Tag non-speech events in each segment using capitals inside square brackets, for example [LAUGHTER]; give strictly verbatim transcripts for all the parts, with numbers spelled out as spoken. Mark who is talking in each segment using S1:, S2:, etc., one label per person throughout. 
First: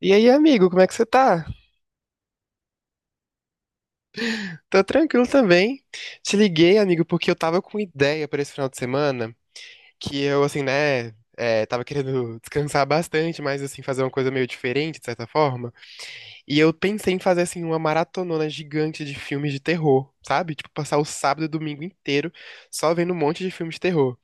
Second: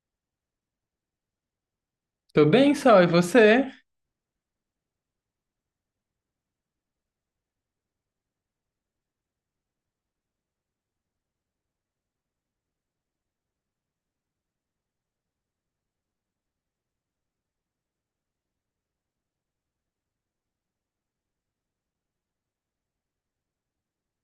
S1: E aí, amigo, como é que você tá?
S2: Tô bem, Sol, e você?
S1: Tô tranquilo também. Te liguei, amigo, porque eu tava com ideia pra esse final de semana, que eu, assim, né, é, tava querendo [LAUGHS] descansar bastante, mas, assim, fazer uma coisa meio diferente, de certa forma. E eu pensei em fazer, assim, uma maratonona gigante de filmes de terror, sabe? Tipo, passar o sábado e o domingo inteiro só vendo um monte de filmes de terror.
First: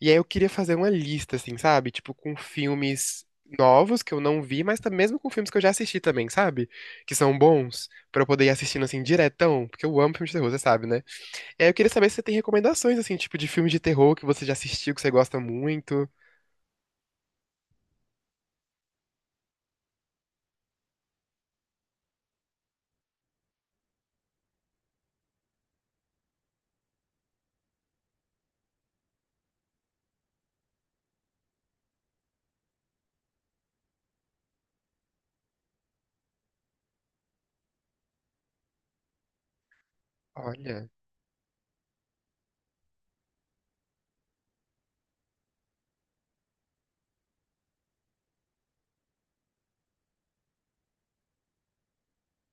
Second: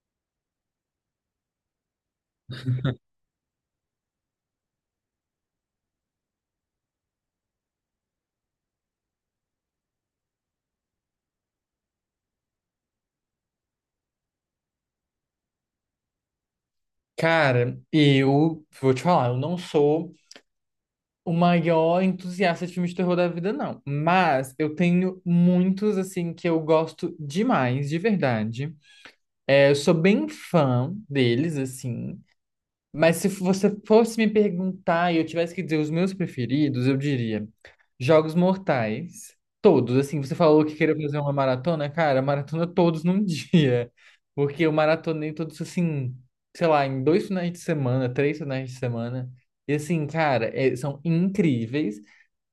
S1: E aí eu queria fazer uma lista, assim, sabe? Tipo, com filmes novos que eu não vi, mas tam- mesmo com filmes que eu já assisti também, sabe? Que são bons, pra eu poder ir assistindo, assim, diretão, porque eu amo filme de terror, você sabe, né? E aí eu queria saber se você tem recomendações, assim, tipo, de filme de terror que você já assistiu, que você gosta muito.
S2: Cara, eu vou te falar, eu não sou o maior entusiasta de filmes de terror da vida, não. Mas eu tenho muitos, assim, que eu gosto demais, de verdade. É, eu sou bem fã deles, assim. Mas se você fosse me perguntar e eu tivesse que dizer os meus preferidos, eu diria Jogos Mortais, todos. Assim, você falou que
S1: Olha,
S2: queria fazer uma maratona, cara, maratona todos num [LAUGHS] dia. Porque eu maratonei todos assim, sei lá, em dois finais de semana, três finais de semana. E assim, cara, é- são incríveis.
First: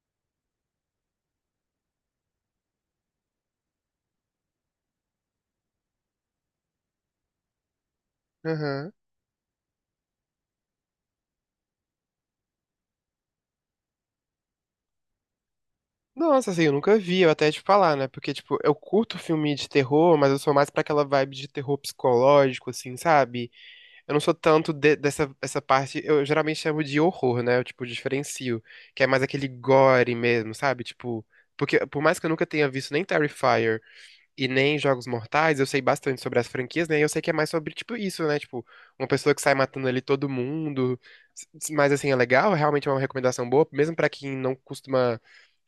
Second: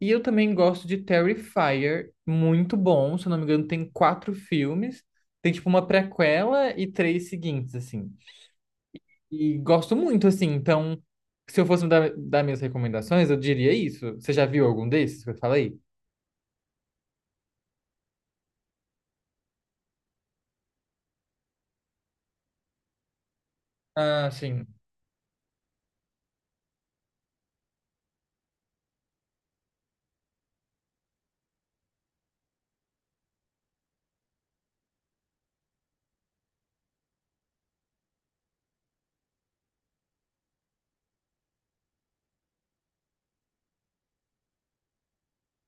S2: E eu também gosto de Terrifier, muito bom. Se eu não me engano, tem quatro filmes. Tem tipo uma prequela e três seguintes, assim.
S1: aham.
S2: E gosto muito, assim. Então, se eu fosse dar, dar minhas recomendações, eu diria isso. Você já viu algum desses que eu falei?
S1: Nossa, assim, eu nunca vi, eu até ia te falar, né? Porque, tipo, eu curto filme de terror, mas eu sou mais pra aquela vibe de terror psicológico, assim, sabe? Eu não
S2: Ah,
S1: sou
S2: sim.
S1: tanto de- dessa essa parte, eu geralmente chamo de horror, né? Eu, tipo, diferencio, que é mais aquele gore mesmo, sabe? Tipo, porque por mais que eu nunca tenha visto nem Terrifier e nem Jogos Mortais, eu sei bastante sobre as franquias, né? E eu sei que é mais sobre, tipo, isso, né? Tipo, uma pessoa que sai matando ali todo mundo. S- s- Mas, assim, é legal, realmente é uma recomendação boa, mesmo pra quem não costuma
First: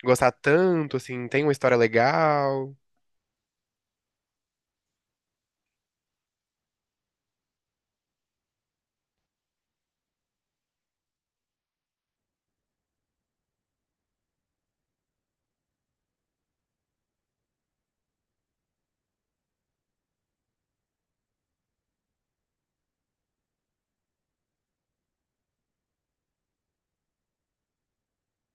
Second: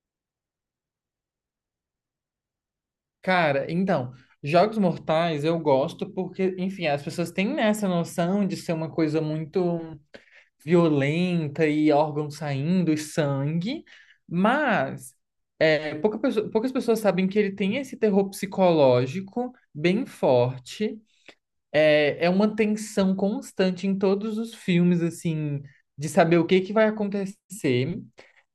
S1: gostar tanto, assim, tem uma história legal.
S2: Cara, então, Jogos Mortais eu gosto porque, enfim, as pessoas têm, né, essa noção de ser uma coisa muito violenta e órgão saindo e sangue, mas é, pouca pessoa- poucas pessoas sabem que ele tem esse terror psicológico bem forte. É, é uma tensão constante em todos os filmes, assim, de saber o que que vai acontecer.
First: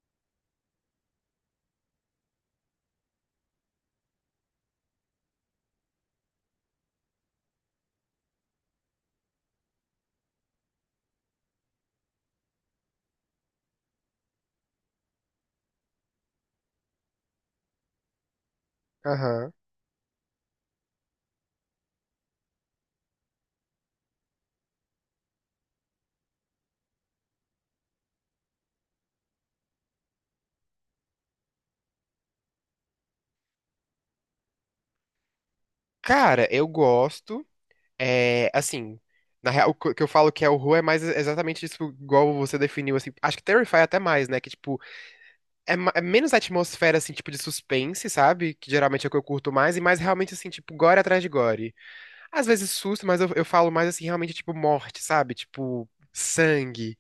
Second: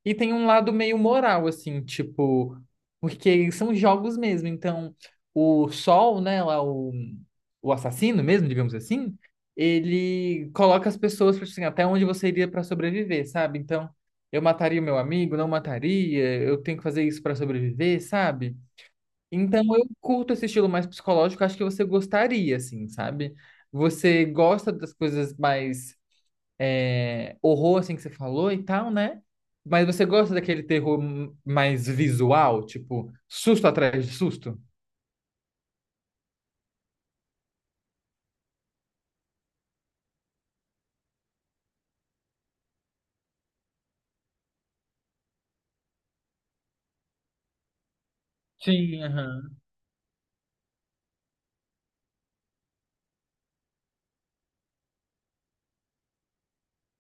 S2: E tem um lado meio moral, assim, tipo, porque são jogos mesmo. Então, o Sol, né, lá, o, o assassino mesmo, digamos assim, ele coloca as pessoas, tipo assim, até onde você iria para sobreviver, sabe? Então, eu mataria o meu amigo, não mataria, eu tenho que fazer isso para sobreviver, sabe?
S1: Aham.
S2: Então eu curto esse estilo mais psicológico, acho que você gostaria, assim, sabe? Você gosta das coisas mais é, horror, assim, que você falou e tal, né? Mas você gosta daquele terror m- mais visual, tipo, susto atrás de susto?
S1: Cara, eu gosto. É, assim, na real, o que que eu falo que é horror é mais exatamente isso, igual você definiu, assim. Acho que Terrify é até mais, né? Que, tipo, é, ma- é menos atmosfera, assim, tipo, de suspense, sabe? Que
S2: Sim,
S1: geralmente é o que eu curto
S2: aham.
S1: mais, e mais realmente, assim, tipo, gore atrás de gore. Às vezes susto, mas eu, eu falo mais, assim, realmente, tipo, morte, sabe? Tipo, sangue.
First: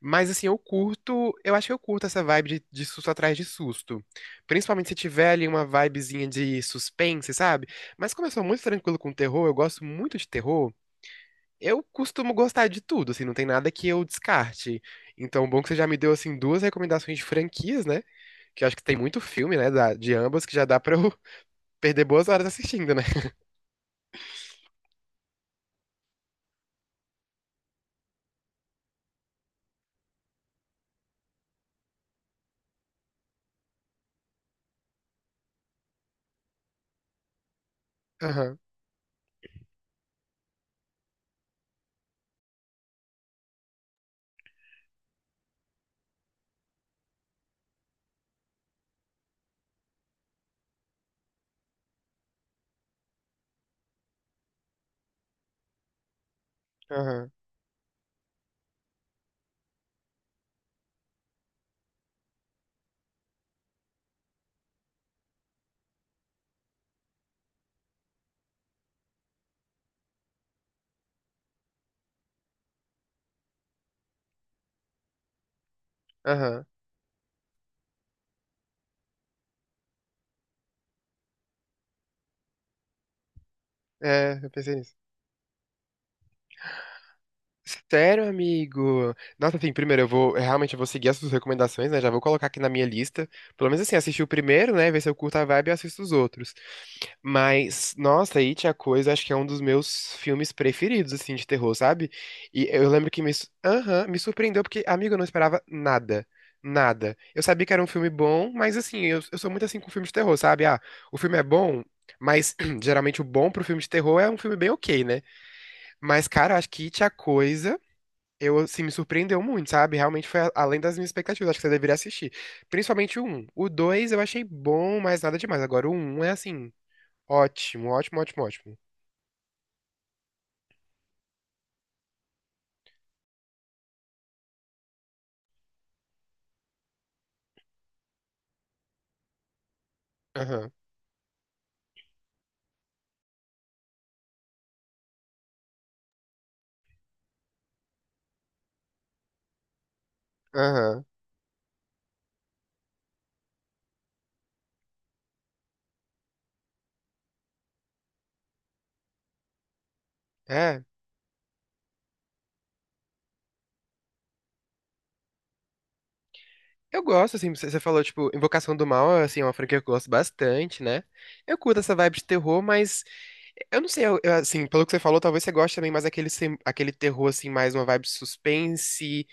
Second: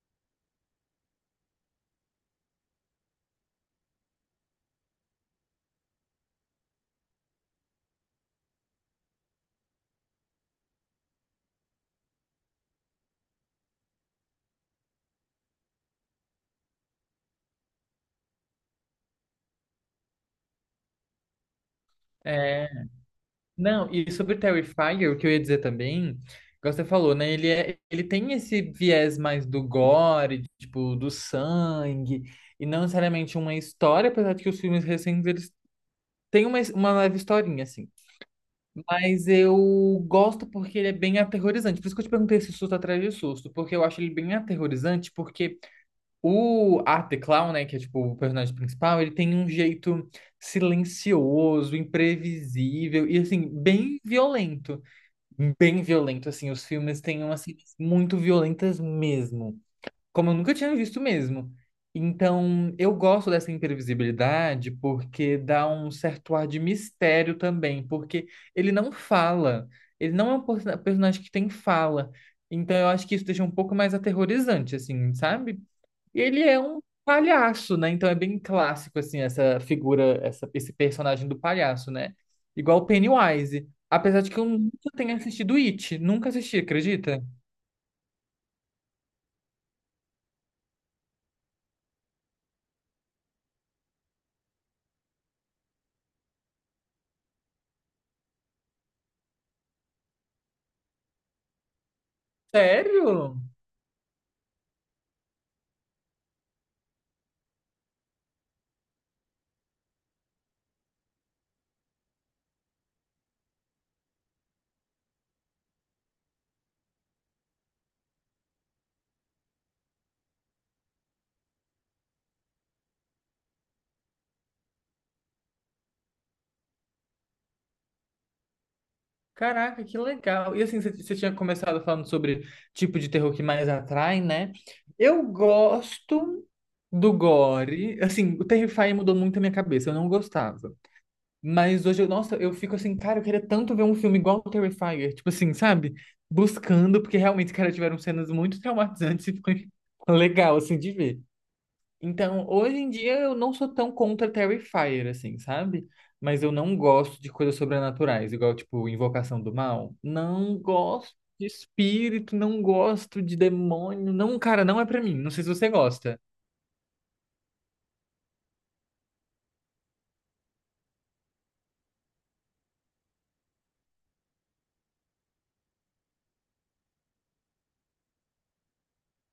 S1: Mas, assim, eu curto, eu acho que eu curto essa vibe de, de susto atrás de susto. Principalmente se tiver ali uma vibezinha de suspense, sabe? Mas como eu sou muito tranquilo com terror, eu gosto muito de terror. Eu costumo gostar de tudo, assim, não tem nada que eu descarte. Então, bom que você já me deu, assim, duas recomendações de franquias, né? Que eu acho que tem muito filme, né, da- de ambas, que já dá pra eu [LAUGHS] perder boas horas
S2: É,
S1: assistindo, né?
S2: não, e sobre Terrifier, o que eu ia dizer também, igual você falou, né? Ele, é, ele tem esse viés mais do gore, tipo, do sangue, e não necessariamente uma história, apesar de que os filmes recentes eles tem uma, uma leve historinha, assim.
S1: Aham,
S2: Mas eu gosto porque ele é bem aterrorizante. Por isso que eu te perguntei se susto atrás de susto. Porque eu acho ele bem aterrorizante, porque o Art the Clown, né, que é tipo o personagem principal, ele tem um jeito silencioso, imprevisível e assim, bem violento. Bem violento, assim. Os filmes têm
S1: aham,
S2: umas cenas muito violentas mesmo, como eu nunca tinha visto mesmo. Então, eu gosto dessa imprevisibilidade porque dá um certo ar de mistério também, porque ele não fala, ele não é um person- personagem que tem fala. Então, eu acho que isso deixa um pouco mais aterrorizante, assim, sabe? E ele é
S1: aham.
S2: um palhaço, né? Então, é bem clássico, assim, essa figura, essa, esse personagem do palhaço, né? Igual o Pennywise. Apesar de
S1: É,
S2: que eu
S1: eu pensei
S2: nunca
S1: nisso.
S2: tenha assistido It, nunca assisti, acredita?
S1: Sério, amigo? Nossa, assim, primeiro eu vou, realmente eu vou seguir as suas recomendações, né? Já vou colocar aqui na minha lista. Pelo menos assim, assistir o primeiro, né? Ver se eu curto a vibe e assisto os outros. Mas, nossa, It, a Coisa, acho que é um dos meus filmes preferidos, assim, de terror, sabe? E eu lembro que me,
S2: Sério?
S1: su- Aham, me surpreendeu, porque, amigo, eu não esperava nada. Nada. Eu sabia que era um filme bom, mas assim, eu, eu sou muito assim com filme de terror, sabe? Ah, o filme é bom, mas [CLEARS THROAT] geralmente o bom pro filme de terror é um filme bem ok, né? Mas, cara, acho que It, a Coisa. Eu, assim, me surpreendeu muito, sabe? Realmente foi a- além das minhas expectativas. Acho que você deveria assistir. Principalmente o um. O dois eu achei bom, mas nada demais. Agora o um é, assim, ótimo, ótimo, ótimo, ótimo.
S2: Caraca, que legal. E assim, você você tinha começado falando sobre tipo de terror que mais atrai, né? Eu gosto do gore. Assim, o Terrify mudou muito a minha cabeça, eu não
S1: Aham,
S2: gostava. Mas hoje, eu, nossa, eu fico assim, cara, eu queria tanto ver um filme igual o Terrifier. Tipo assim, sabe? Buscando, porque realmente, cara, tiveram cenas muito traumatizantes e foi [LAUGHS] legal, assim, de
S1: aham.
S2: ver. Então, hoje em dia eu não sou tão contra Terrifier, assim, sabe? Mas eu não gosto de coisas sobrenaturais, igual, tipo, Invocação do Mal. Não
S1: É.
S2: gosto de espírito, não gosto de demônio. Não, cara, não é pra mim. Não sei se você gosta.
S1: Eu gosto, assim, você você falou, tipo, Invocação do Mal, assim, é uma franquia que eu gosto bastante, né? Eu curto essa vibe de terror, mas eu não sei, eu- eu, assim, pelo que você falou, talvez você goste também mais aquele, aquele terror, assim, mais uma vibe suspense,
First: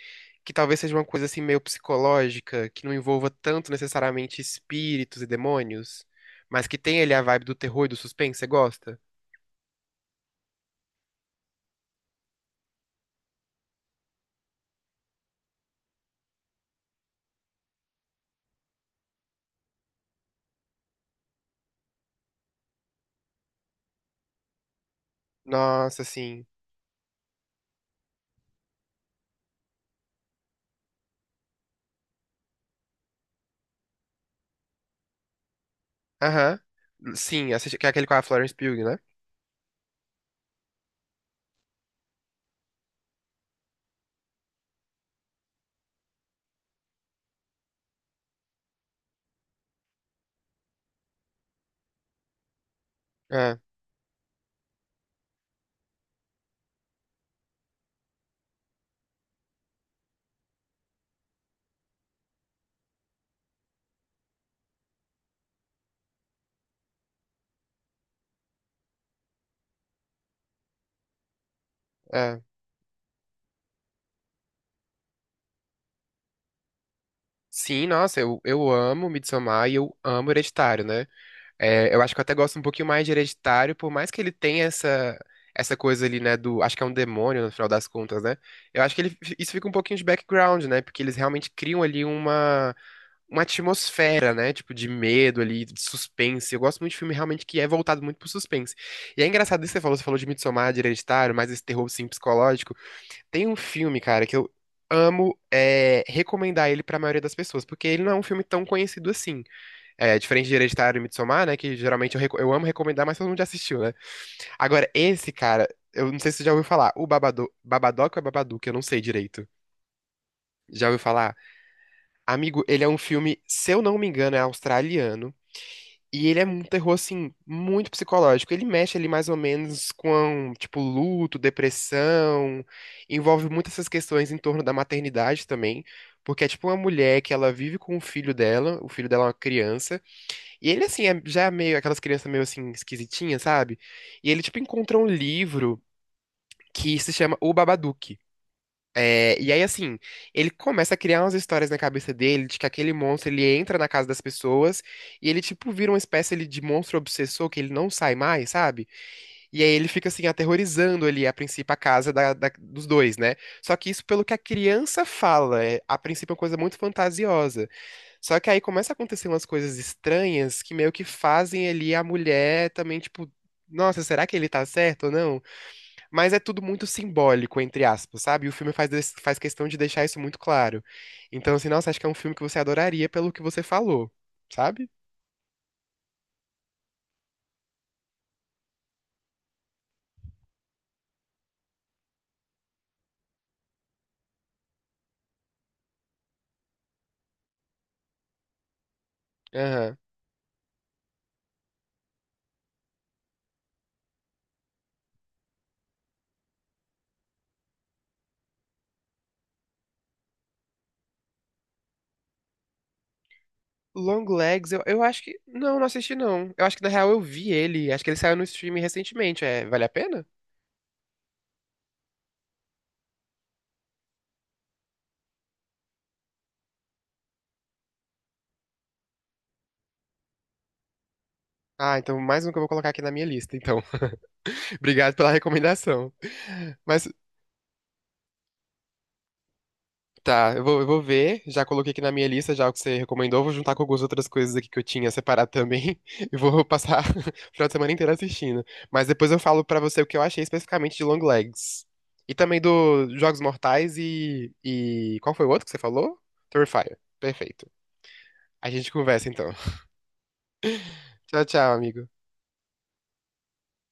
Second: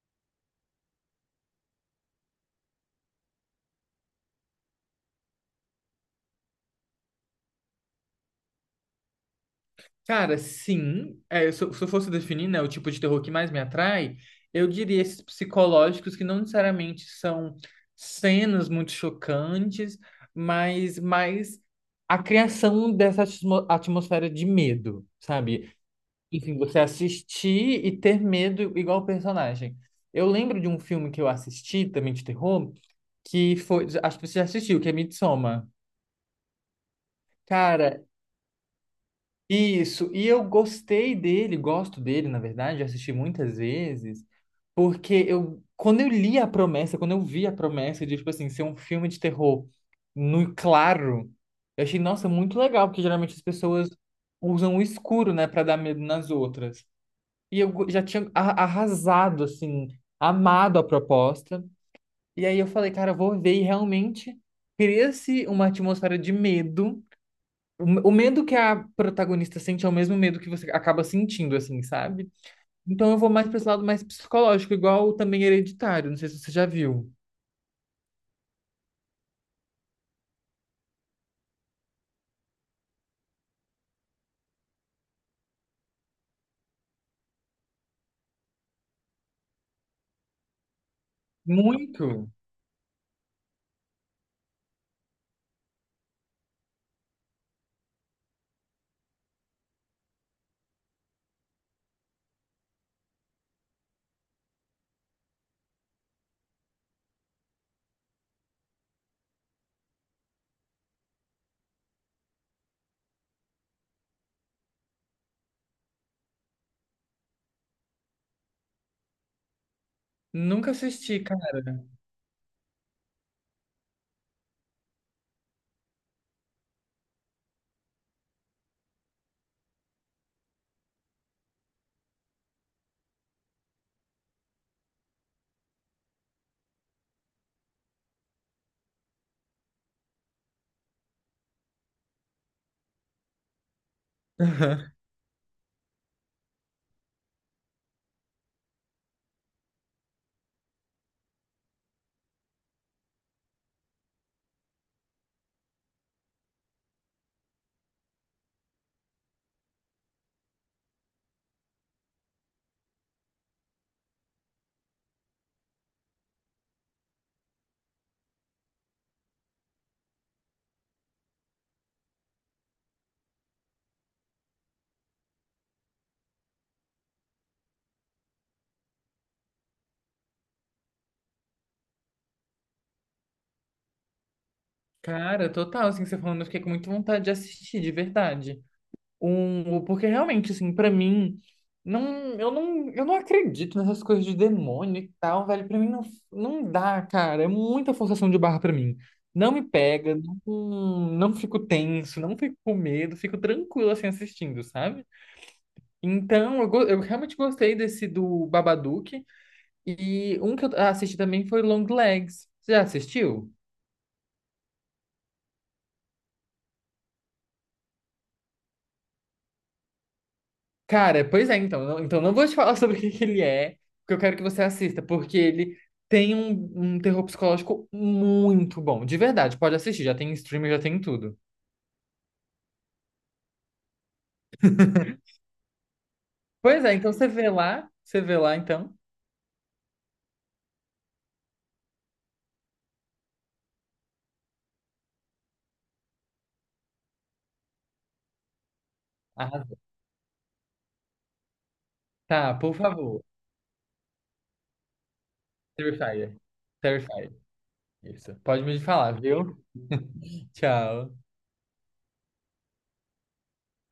S1: que talvez seja uma coisa, assim, meio psicológica, que não envolva tanto necessariamente espíritos e demônios, mas que tem ali a vibe do terror e do suspense, você gosta?
S2: Cara, sim. É, se eu se eu fosse definir, né, o tipo de terror que mais me atrai, eu diria esses psicológicos que não necessariamente são cenas muito chocantes, mas mais a criação dessa atmo- atmosfera de medo, sabe?
S1: Nossa, sim.
S2: Enfim, você assistir e ter medo igual o personagem. Eu lembro de um filme que eu assisti, também de terror, que foi. Acho que você já assistiu, que é Midsommar.
S1: Aham. Sim, assisti- que é
S2: Cara,
S1: aquele com a Florence Pugh, né?
S2: isso, e eu gostei dele, gosto dele, na verdade, já assisti muitas vezes, porque eu, quando eu li a promessa, quando eu vi a promessa de, tipo assim, ser um filme de terror no claro, eu achei, nossa, muito legal, porque geralmente as
S1: É,
S2: pessoas usam o escuro, né, pra dar medo nas outras. E eu go- já tinha a- arrasado, assim, amado a proposta, e aí eu falei, cara, eu vou ver, e realmente cria-se uma atmosfera de medo, o o medo que a protagonista sente é o mesmo medo que você acaba sentindo, assim, sabe?
S1: é.
S2: Então eu vou mais para esse lado mais psicológico, igual também Hereditário, não sei se você já viu.
S1: Sim, nossa, eu, eu amo Midsommar e eu amo Hereditário, né? É, eu acho que eu até gosto um pouquinho mais de Hereditário, por mais que ele tenha essa, essa coisa ali, né, do, acho que é um demônio no final das contas, né? Eu acho que ele, isso fica um pouquinho de background, né? Porque eles realmente criam ali
S2: Muito!
S1: uma, uma atmosfera, né? Tipo, de medo ali, de suspense. Eu gosto muito de filme realmente que é voltado muito pro suspense. E é engraçado isso que você falou, você falou de Midsommar, de Hereditário, mas esse terror, assim, psicológico. Tem um filme, cara, que eu amo é, recomendar ele pra maioria das pessoas, porque ele não é um filme tão conhecido assim. É, diferente de Hereditário e Midsommar, né? Que geralmente eu, reco- eu amo recomendar, mas todo mundo já assistiu, né? Agora, esse cara, eu não sei se você já ouviu falar, o Babado, Babadook ou é Babadook, eu não sei direito.
S2: Nunca
S1: Já ouviu
S2: assisti,
S1: falar?
S2: cara.
S1: Amigo, ele é um filme, se eu não me engano, é australiano. E ele é um terror, assim, muito psicológico. Ele mexe ali mais ou menos com, tipo, luto, depressão. Envolve muitas essas questões em torno da maternidade também. Porque é tipo uma mulher que ela vive com o filho dela, o filho dela é uma criança. E ele, assim, é já meio aquelas crianças meio assim, esquisitinhas, sabe? E ele, tipo, encontra um
S2: [LAUGHS]
S1: livro que se chama O Babadook. É, e aí, assim, ele começa a criar umas histórias na cabeça dele de que aquele monstro ele entra na casa das pessoas e ele, tipo, vira uma espécie ali, de monstro obsessor que ele não sai mais, sabe? E aí ele fica, assim, aterrorizando ali, a princípio, a casa da- da- dos dois, né? Só que isso, pelo que a criança fala, é, a princípio é uma coisa muito fantasiosa. Só que aí começa a acontecer umas coisas estranhas que meio que fazem ali a mulher também, tipo, nossa, será que ele tá certo ou não? Mas é tudo muito simbólico, entre aspas, sabe? E o filme faz, des- faz questão de deixar isso muito claro. Então, assim, nossa, acho que é um filme que você adoraria pelo que você falou, sabe?
S2: Cara, total, assim, você falando, eu fiquei com muita vontade de assistir, de verdade. Um, porque realmente, assim, pra mim, não, eu não, eu não acredito nessas coisas de demônio e tal, velho. Pra mim não, não dá, cara. É muita forçação de barra pra mim. Não me
S1: Aham.
S2: pega, não, não fico tenso, não fico com medo, fico tranquilo assim assistindo, sabe? Então, eu, go- eu realmente gostei desse do Babadook. E um que eu assisti também foi Long Legs. Você já assistiu?
S1: Long Legs, eu, eu acho que. Não, não assisti, não. Eu acho que na real eu vi ele. Acho que ele saiu no streaming recentemente. É, vale a pena?
S2: Cara, pois é, então. Não, então não vou te falar sobre [LAUGHS] o que que ele é, porque eu quero que você assista, porque ele tem um, um terror psicológico muito bom. De verdade, pode assistir, já tem em streaming, já tem em tudo.
S1: Ah, então mais um que eu vou colocar aqui na minha lista, então. [LAUGHS] Obrigado pela recomendação.
S2: Pois é,
S1: Mas
S2: então você vê lá, você vê lá então.
S1: tá, eu vou, eu vou ver. Já coloquei aqui na minha lista já o que você recomendou. Vou juntar com algumas outras coisas aqui que eu tinha separado também. [LAUGHS] E vou passar [LAUGHS] o final de semana inteiro assistindo. Mas depois eu falo
S2: Arrasou.
S1: pra você o que eu achei especificamente de Long Legs. E
S2: Tá,
S1: também
S2: por
S1: do
S2: favor.
S1: Jogos Mortais e, e... Qual foi o outro que você falou?
S2: Terrifier.
S1: Terrifier.
S2: Terrifier.
S1: Perfeito.
S2: Isso. Pode
S1: A
S2: me
S1: gente
S2: falar,
S1: conversa então.
S2: viu? [LAUGHS] Tchau.
S1: [LAUGHS] Tchau, tchau, amigo.